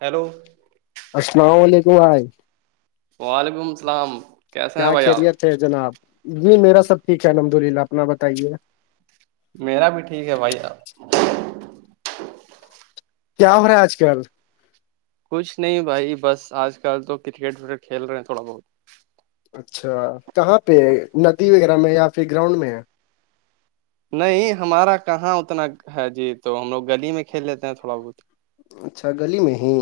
hello السلام علیکم بھائی وعلیکم السلام کیسے کیا ہیں بھائی آپ خریت ہے جناب جی میرا سب ٹھیک ہے الحمد للہ اپنا بتائیے میرا بھی ٹھیک ہے بھائی آپ کیا ہو رہا ہے آج کل کچھ نہیں بھائی بس آج کل تو کرکٹ وکٹ کھیل رہے ہیں تھوڑا بہت اچھا کہاں پہ ندی وغیرہ میں یا پھر گراؤنڈ میں ہے نہیں ہمارا کہاں اتنا ہے جی تو ہم لوگ گلی میں کھیل لیتے ہیں تھوڑا بہت اچھا گلی میں ہی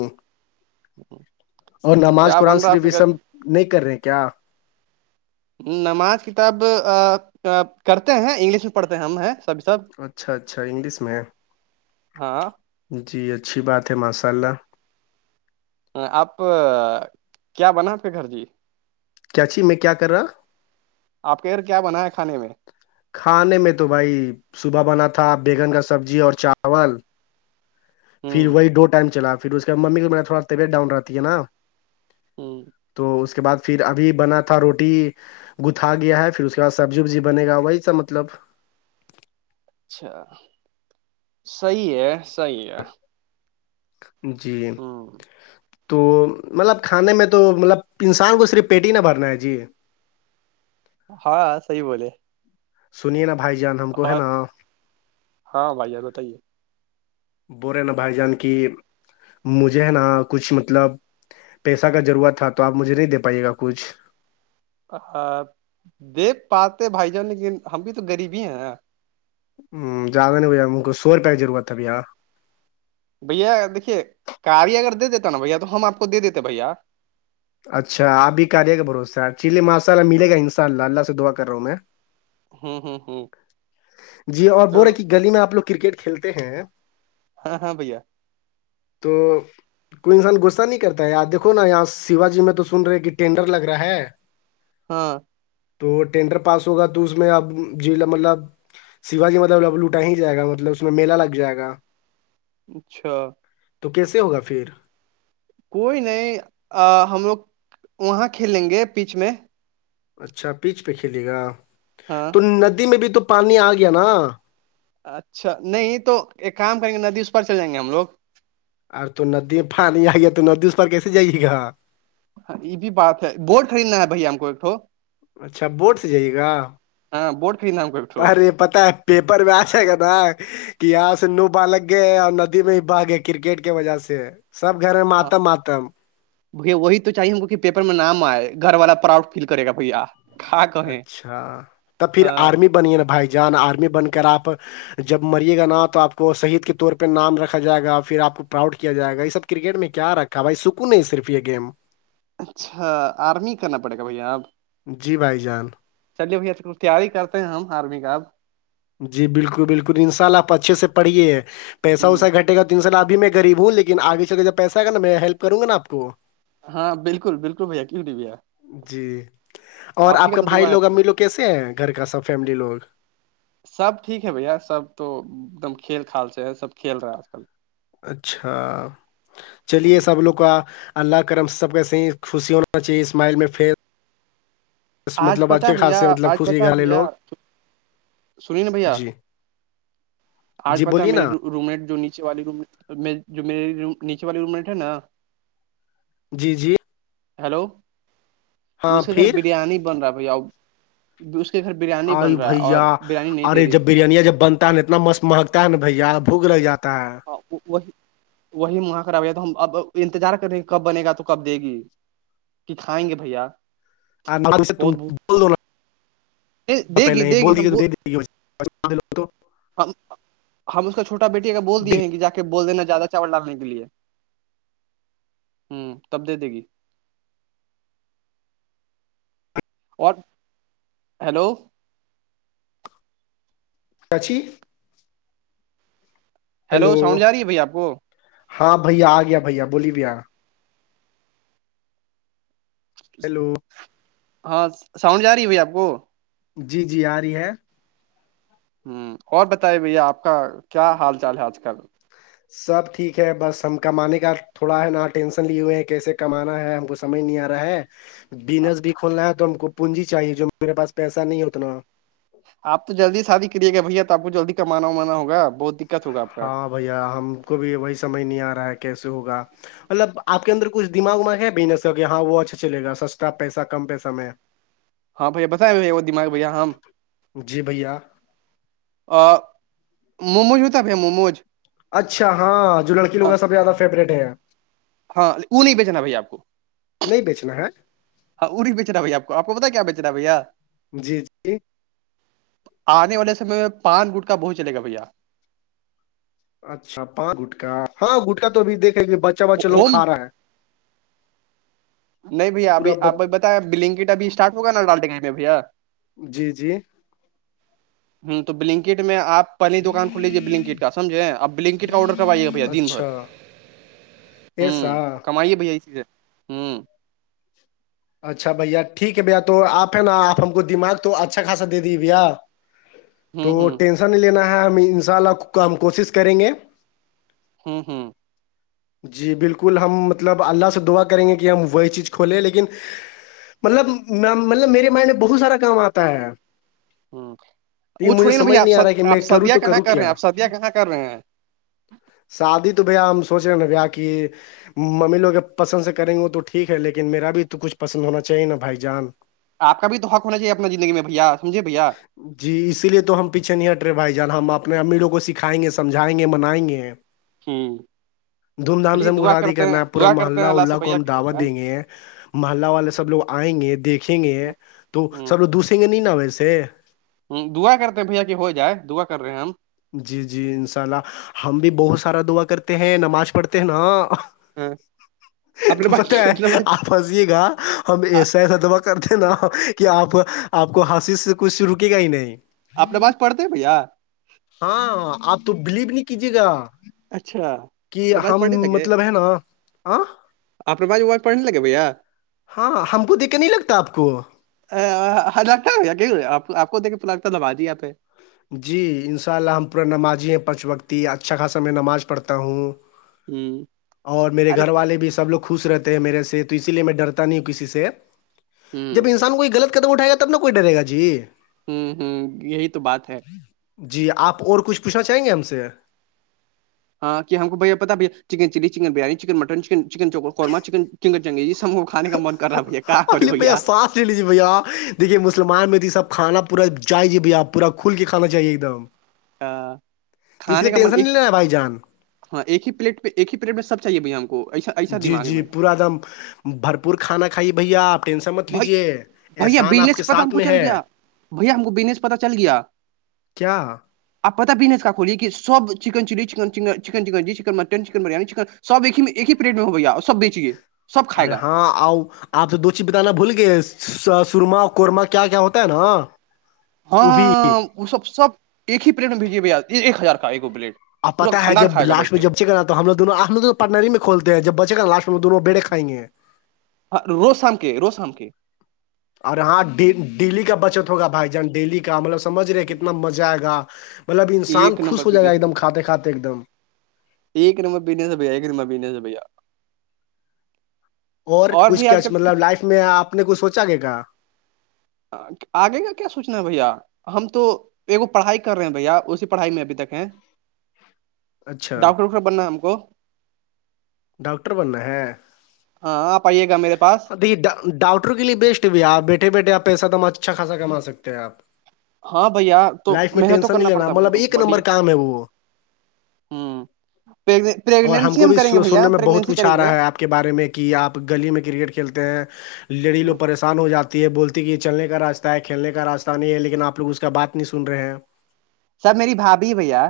اور نماز کیا قرآن بن رہا ہے آپ صرف کے وی گھر سم جی نہیں کر رہے کیا نماز کتاب کرتے ہیں انگلش میں پڑھتے ہیں ہم ہیں سبھی سب اچھا اچھا انگلش میں ہے ہاں جی اچھی بات ہے ماشاء اللہ آپ کیا بنا آپ کے گھر جی کیاچھی میں کیا کر رہا آپ کے گھر کیا بنا ہے کھانے میں کھانے میں تو بھائی صبح بنا تھا بیگن کا سبزی اور چاول پھر ہوں وہی دو ٹائم چلا پھر اس کے بع ممی کے تھوڑا طبعت ڈاؤن رہتی ہے نا ہ تو اس کے کے بعد پھر ابھی بنا تھا روٹی گھا گیا ہے پھر اس کے بعد سبزی وبزی بنے گا وہی اس کا مطلب اچھا صحیح ہے صحیح ہے جی ہ تو مطلب کھانے میں تو مطلب انسان کو صرف پیٹ ہی نہ بھرنا ہے جی ہاں صحیح بولے سنیا بھائی جان ہم کو ہے اور نا ہاں بھائی ار بتائیے بورے ن بھائی جان کی مجھے ہے نا کچھ مطلب پیسہ کا ضرورت تھا تو آپ مجھے نہیں دے پائیے گا کچھ دیکھ پاتے بھائی جان لیکن ہم بھی تو غریب ہی ہیں ہوں زیادہ نہیں بھیا م کو سو روپ کی ضرورت تھا بھیا بھیا دیکھیے کاری اگر دے دیتا نا بھیا تو ہم آپ کو دے دیتے بھیا اچھا آپ بھی کریے گ بھروسہ چللی مسالہ ملے گا انشاء اللہ اللہ سے دعا کر رہا ہوں میں ہوں ہوں ہوں جی اور تو بول رہے کہ گلی میں آپ لوگ کرکٹ کھیلتے ہیں ہاں ہاں بھیا تو کوئی انسان غصہ نہیں کرتا ہے یاار دیکو نا اں شیوجی میں تو سن رہے کہ ٹینڈر لگ رہا ہے ہاں تو ٹینڈر پاس ہوگا تو اس میں اب جی مطلب شیو جی مطلب لب لوٹا ہی جائے گا مطلب اس میں میلہ لگ جائے گا اچھا تو کیسے ہوگا پھر کوئی نہیں ہم لوگ وہاں کھیلیں گے پیچ میں اچھا پیچ پہ کھیلے گا ہاں تو ندی میں بھی تو پانی آ گیا نا اچھا نہیں تو ایک کام کریں گے ندی اس پر چل جائیں گے ہم لوگ ر تو ندی پھانی آئی ہے تو ندی اس پر کیسے جائیے گا ہاں یہ بھی بات ہے بورٹ خریدنا ہے بھائی ہم کو ایکٹ اچھا بورٹ سے جائیے گا ہاں بورڈ خریدنا ہے ہم کو ایکٹھو پررے پتہ ہے پیپر میں آس ہے گ نا کہ یہاں سے نو بالگ گئے اور ندی میں ہی بھا گئے کرکٹ کی وجہ سے سب گھر متم آتم بھیا وہی تو چاہیے کی کہ پیپر میں نام آئے گھر والا پراؤڈ فیل کرے گا بھیا کیا کہیں اچھا تب پھر آرمی بنیے نا بھائی جان آرمی بن کر آپ جب مریے گا نا تو آپ کو شہید کے طور پہ نام رکھا جائے گا پھر آپ کو پراؤڈ کیا جائے گا یہ سب کرکٹ میں کیا رکھا بھائی سکوں نہیں صرف یہ گیم اچھا آرمی کرنا پڑے گا بھیا آپ جی بھائی جان چلیے بھیا تیاری کرتے ہیں ہم آرمی کا اب جی بالکل بالکل ان شاء اللہ آپ اچھے سے پڑھیے ہ پیسا ویسا گٹے گا تو ت سالبھی میں گریب ہوں لیکنگے چل جبیسا نا میں ہیلپ کروں گا آپ کو ہاں بالکل بالکل بھیا کیوںٹ بھیا جی اور حافی آپ کا تو بھائی دعا ہے لوگ بھیا امی لوگ کیسے ہیں گھر کا سب فیملی لوگ سب ٹھیک ہے بھیا سب تو ایک دم کھیل خل سے ہے سب کھیل رہا ہے آج کل اچھا چلیے سب لوگ کا اللہ کرم سب کی صح خوشی ہونا چاہیے اسمائل میں فیس بس آج مطلب پتا اچھے بھیا خاصے مطلب آج خوشی پتا گھر والے بھیا لوگ سنی نا بھیا جی آج جی پتتا بولیے میرے ڈ نا روم میٹ جو نیچے والی روم میٹ ہے نا جی جی ہیلو ہاں اس کے گھر پھر بریانی بن رہا ہے بھائی ا اس کے گھر بریانی بن رہا ہے اور بریانی نہیں اور دے یہ رہی جب بھیا بریانیاں جب بنتا ہے نا اتنا مست مہگتا ہے نا بھ ار بھوک لگ جاتا ہے وہی وہی مہک رہا ہے تو ہم اب انتظار کر رہیںے ہیں کب بنے گا تو کب دے گی کہ کھائیں گے بھیا ت بہت بول دو بھوک دے گی پہلے یہ دے بول گی دی ہم کہ د ہم ہم اس کا چوا بیٹی اگر بول دیے ہیںے جا کے بول دینا زیادہ چاول ڈال لیں کے لیے ہ تب دے دے گی اور ہیلو پچ ہیلو اواز جا رہی ہے بھائی آپ کو ہاں بھیا آ گیا بھیا بولی بھییا ہیلو ہاں ساؤنڈ جا رہی بھ آپ کو جی جی آ رہی ہے ہوں اور بتائیے بھیا آپ کا کیا حال چال ہے آج کل سب ٹھیک ہے بس ہم کمانے کا تھوڑا ہے نا ٹینشن لیے ہوئے ہیں کیسے کمانا ہے ہم کو سمج نہیں آ رہا ہے بزنس بھی کھولنا ہے تو ہم کو پونجی چاہیے جو میرے پاس پیسہ نہیں اتنا آپ تو جلدی شادی کری گا بھیا تو آپ کو جلدی کمانا وانا ہوگ بہت دقت ہوگا آ کو ہاں بھیا ہم کو بھی وہی سمجھ نہیں آ رہا ہے کیسے ہوگا مطلب آپ کے اندر کھ دماغ وماغ ہے بجنس کا کہ ہاں وہ اچھا چلےا سستا پیسہ کم پیسہ میں ہاں بھیا بتاائی دماغ بھیا ہمم جی بھیا مووموج ہوتا بھی مووموج اچھا ہاں جو لڑکی لوگ ہیں سب زیادہ فیوریٹ ہے ہاں ا نہیں بیچناا بھائی آپ کو نہیں بیچنا ہے ہاں اوری بیچ رہا بھیا آپ آپ کو پتا کیا بیچ رہا بھیا جی جی آنے والے سمے میں پان گٹ کا بہت چلے گا بھیا اچھا پانچ گٹا ہاں گٹکا تو بھی دیکھے گ بچہ بچے لوگ ہوم کا رہے ہیں نہیں بھیا ابھی پورا ب آپ بتایا بلنکٹ اب اسٹارٹ ہوگا نا ڈال گ میں بھیا جی جی ہوں تو بلنکٹ میں آپ پہلی دکان کھلیجیے بلنکٹ کامجھے آپ بلنکٹ کا آڈر کروائیے گ بھیا دن بھر اچھا ایسا ہوں کمائیے بھیا یہ چیز ہے ہوں اچھا بھیا ٹھیک ہے بھیا تو آپ نا آپ ہم کو دماغ تو اچھا خاصا دے دیے بھیا ج [unintelligible] تو ٹینشن نہیں لینا ہے ہم ان شاء اللہ ہم کوشش کریں گے ہوں ہوں جی بالکل ہم مطلب اللہ سے دعا کریں گے کہ ہم وہی چیز کھولیں لیکن مطلب مطلب میرے مائنڈ میں بہت سارا کام آتا ہے ہ وہ لیکن مجھے چھوڑیے نا سمجھ بھیا نہیں آ آپد رہا ہے کہ آپ میں کروں سدیا تو کہاں کروں کر رہے ہیں کیا آپ سدیا کہاں کر رہے ہیں ا [unintelligible] شادی تو بھیا ہم سوچ رہے ہیں نا بیا کہ ممی لوگ پسند سے کریں گے وہ تو ٹھیک ہے لیکن میرا بھی تو کچھ پسند ہونا چاہیے نا بھائی جان آ کا بھی تو حق ہو چیے اپنا زندگی میں بھیا سمجھے بھیا جی اسی لیے تو ہم پیچھے نہیں ہٹ رہے بھائی جان ہم اپنے امیروں کو سکھائیں گے سمجھائیں گے منائیں گے ہوں دھوم دھام سے ہم کو شادی کرنا ہے پورا دعا کرتے محلہ ہیں سے اللہ کو بھیا ہم کی ہو دعوت دیں جائے گے محلہ والے سب لوگ آئیں گے دیکھیں گے تو سب لوگ دوسیں گے نہیں نا ویسے ہ دعا کرتے ہیں بھیا کہ ہو جائے دعا کر رہے ہیں ہم جی جی انشاء اللہ ہم بھی بہت سارا دعا کرتے ہیں نماز پڑھتے ہیں نا ہاں اپنے تو پت پاس مطلب ہےپ پھنسیے گا ہم ایسا ایسا دبا کرتے نا کہ آپ آپ کو ہسیس کچھ رکے گا ہی نہیں اپنے پاس پڑتے ہیں بھیا ہاں آپ تو بلیو نہیں کیجیے گا اچھا کہ اپنے پاس ہم پڑھنے مطلب ہے نا آ اپپنےواز ووازڑھنے لگے ا ہاں ہم کو دیکھ کے نہیں لگتا آپ کو ہگتا ہے آ آپ کو دیکے پ لگتا دبادیا پہ جی ان شاء اللہ ہم پورا نمازی ہیں پانچ وقتی اچھا خاصا میں نماز پڑھتا ہوں ہوں اور میرے ارے گھر والے بھی سب لوگ خوش رہتے ہیں میرے سے تو اسی لیے میں ڈرتا نہیں ہوں کسی سے جب ہوں انسان کوئی غلط قدم اٹائے گا تب نہ کوئی ڈرےا جی ہوں ہوں یہی تو بات ہے جی آپ اور کچھ پوچھنا چاہیں گے ہم سے ہاں کہ ہم کو بھیا پتا بیا chicken chilli chicken biryani chicken mutton چن چکن قورما چکن چکن ج سب کھے کا من کر رہا بھیا کا کری علی بھیا سانس لیجیے بھیا دیکھیے مسلمان میں تو سب کھانا پورا چاہیے بھیا پورا کھل کے کھانا چاہیے ایک دم آ، تو اس کھانے لیے کا من ٹینشن ایک نہیں لینا بھائی جان ہاں ایک ہی پلیٹ پہ ایک ہی پلیٹ میں سب چاہے بھیا ہم کو ایسا ایسا جی دماغ ہے جی میرا پورا ایک دم بھرپور کھانا کھائیے بھیا آپ ٹینسا مت بھائی لیجے بھیا احسان آپ کے بزنس پتا ہم ساتھ کو میں چل ہے گیا بھیا ہم کو بینس پتا چل گیا کیا آپ پتا بزنس کا کھلیے کہ سب چکن چلی چن چن چن چن مٹ چکن بریانی چکن سب ایک ہی ایک ہی پلیٹ میں ہوئییا اور سب بیچیے سب کھائے ارے گا ہاں آؤ آپ سے دو چیز بتانا بھول گئے سورما اور قورمہ کیا کیا ہوتا ہے نا وہ بھی ہاں وہ سب سب ایک ہی پلیٹ میں بھیجیے بھ ایک ہزار کا ایک پلیٹ اب پورا پتا ہے خاندان جب کھائے گا لاسٹ بیٹھ میں کے جب چ کراتا تو ہم لو دون آ ل پٹنری میں کولتے ہیں جب بچے گاٹ میں دونوں بیڑے کائیں گے ہ روز سام کے روس ہم کے اور ہاں ڈیلی کا بچت ہوگا بھائی جان ڈیلی کا کا مطلب سمجھ رہے کتنا مزہ آئے گا مطلب انسان ایک خوش نمبر ہو جائے گا بزنس ایک ہے دم بھیا کھاتے کھاتے ایک دم ایک نمبر پنےس ہےھیا ایک نمر پیننے ہے بھیا اور کچھ بھی کیا آج کل مطلب لائف میں آپ نے کچھ سوچا کہ کہا آگے کا کیا سوچنا ہے بھیا ہم تو ایکو پڑھائی کر رہے ہیں بھیا اسی پڑھائی میں ابھی تک ہے اچھا ڈاکٹر اخر بننا ہے ہم کو ڈاکٹر بننا ہے ہاں آپ آئیے گا میرے پاس ہاں دیکھیے ڈاکٹر کے لیے بیسٹ بھی ہےپ بیٹھے بیٹھے آپ پیسہ توم اچھا خا کما سکتے ہیں آپ ہاں بھیا تو لائف میں محنت تو ٹینشن نہیں کرنا لینا پڑتا ہے بھیا مطلب کو ایک بڑی نمبر کام ہے وہ ہوں اور ہم پریگنینسی کو بھی کریں گے بھیا سننے میں بہت پریگنینسی کچھ آ کریں گے رہا ہے آپ کو کے بارے میں کہ آپ گلی میں کرکٹ کھیلتے ہیں لڑی ہوں لوگ پریشان ہو جاتی ہے بولتی کہ چلنے کا راستہ ہے کھیلنے کا راستہ نہیں ہے لیکن آپ لگ اس کا بات نی سن رہے ہیں سب میری بھابھی بھیا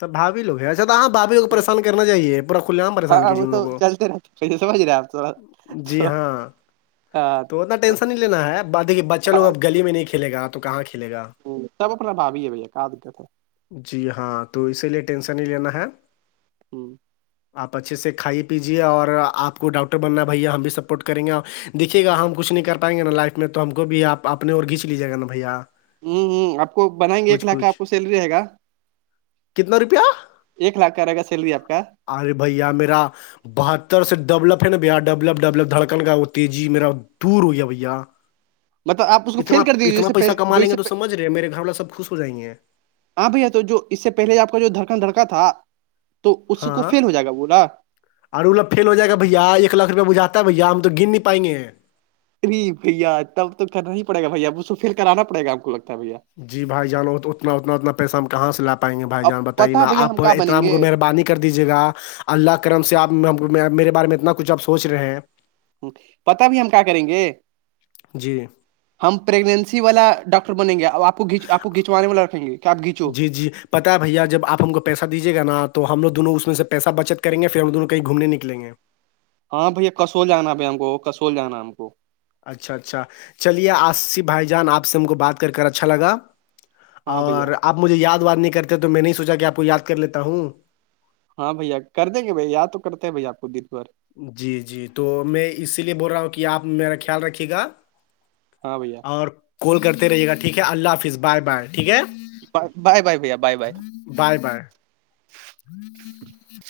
سبھوھیو ہیں اچھا ہاں بھاھیو پریش کرنا چاہیے پور کھلے پریش کیجیے انوگ کو سی سور جلا [unintelligible] جی ہاں تو اتنا ٹینشن نہیں لینا ہے ب دیکھیے بچے لوگ اب گلی میں نہیں کھیل گا تو کہاں کھیلے گا ہ تب اپنا باابی ہے بھیا کہ د گا تو جی ہاں تو اسی لیے ٹینشن نہیں لینا ہے ہ آپ اچھے سے کھائی پیجیے اور آپ آ کو ڈاکٹر بننا ہے بھیا ہم بھی سپورٹ کریں گے دیکے گا ہم کچھ نہیں کر پائیں گے نا لائف میں تو ہم کو بھی آپ آپنے اور کھیچ لیجیے گا بھیا ہوں ہ آپ کو بنائیں گے ایک کچھ لاکھ کا کچھ آپ کو سیلری رہےا کتنا روپیہ ایک لاکھ کا رہے گا سیلری آپ کا ارے بھیا میرا بہتر سے ڈلپ ہے نا بھیا ڈیلپ ڈلپ دھڑکن کا وہ تیزی میرا دور ہو گیا بھیا [inaudible] آپ اس کو اتنا فیل کر دیجیے جس اتنا سے پیسہ کما جو لیں اس گے سے تو سمجھ رہے ہیں میرے گھر والا سب خوش ہو جائیں گے ہاں بھیا تو جو اس سے پہلے آپ کا جو دھڑکن دھڑکا تھا تو اس کو فیل ہو جائے گا بولا اورر اوب فیل ہو جائے گا بھیا ایک لھوپ بجاتا ہے بھیا ہم تو گن نہیں پائیںے ار بھیا تب تو کرنا پڑ گا بھیا اسھ کو پھر کرانا پڑےا آ ہم کو لگتا ہے بھیا جی بھائی جان اتنا اتنا اتنا پیسہ ہم کہاں سے لا پائیں گے بھائی اب جان پتا بتائیےا بھیا ہم آپ کیا بنیں اتنا گے مہربانی کر دیجیے گا اللہ کرم سے آپ میرے بارے میں اتنا کچھ آپ سوچ رہے ہیں پتا بھی ہم کیا کریں گے جی ہم پیگنسی والا ڈاکٹر بنیں گے ا آپ کوچ آپ کو کھچوے والا رکھیں گے کہ آپ کھینچو جی جی پتا ہے بھیا جب آپ ہم کو پیسہ دیجیے گا تو ہم لو دونوں اس میں سے پیسہ بچت کریں گے پھر ہم دونوں کہیں گھوم نکیں گے ہاں بھیا کسول جانا ب ہم کو کصول جانا ہم کو اچھا اچھا چلیے آصف بھائی جان آپ سے ہم کو بات کر کر اچھا لگا ہاں بھیا اور آپ مجھے یاد وار نہیں کرتے تو میں نہیں سوچا کہ آپ کو یاد کر لیتا ہوں ہاں بھیا کر دیں گے بھائی یاد تو کرتے ہیں بھائی آپ کو دیر بھر جی جی تو میں اسی لیے بول رہا ہوں کہ آپ میرا خیال رکھیے گا ہاں بھیا اور کال کرتے رہیے گا ٹھیک ہے اللہ حافظ بائے بائے ٹھیک ہے ب بائے بائے بھیا بائے بائے بائے بائے ہوں [unintelligible]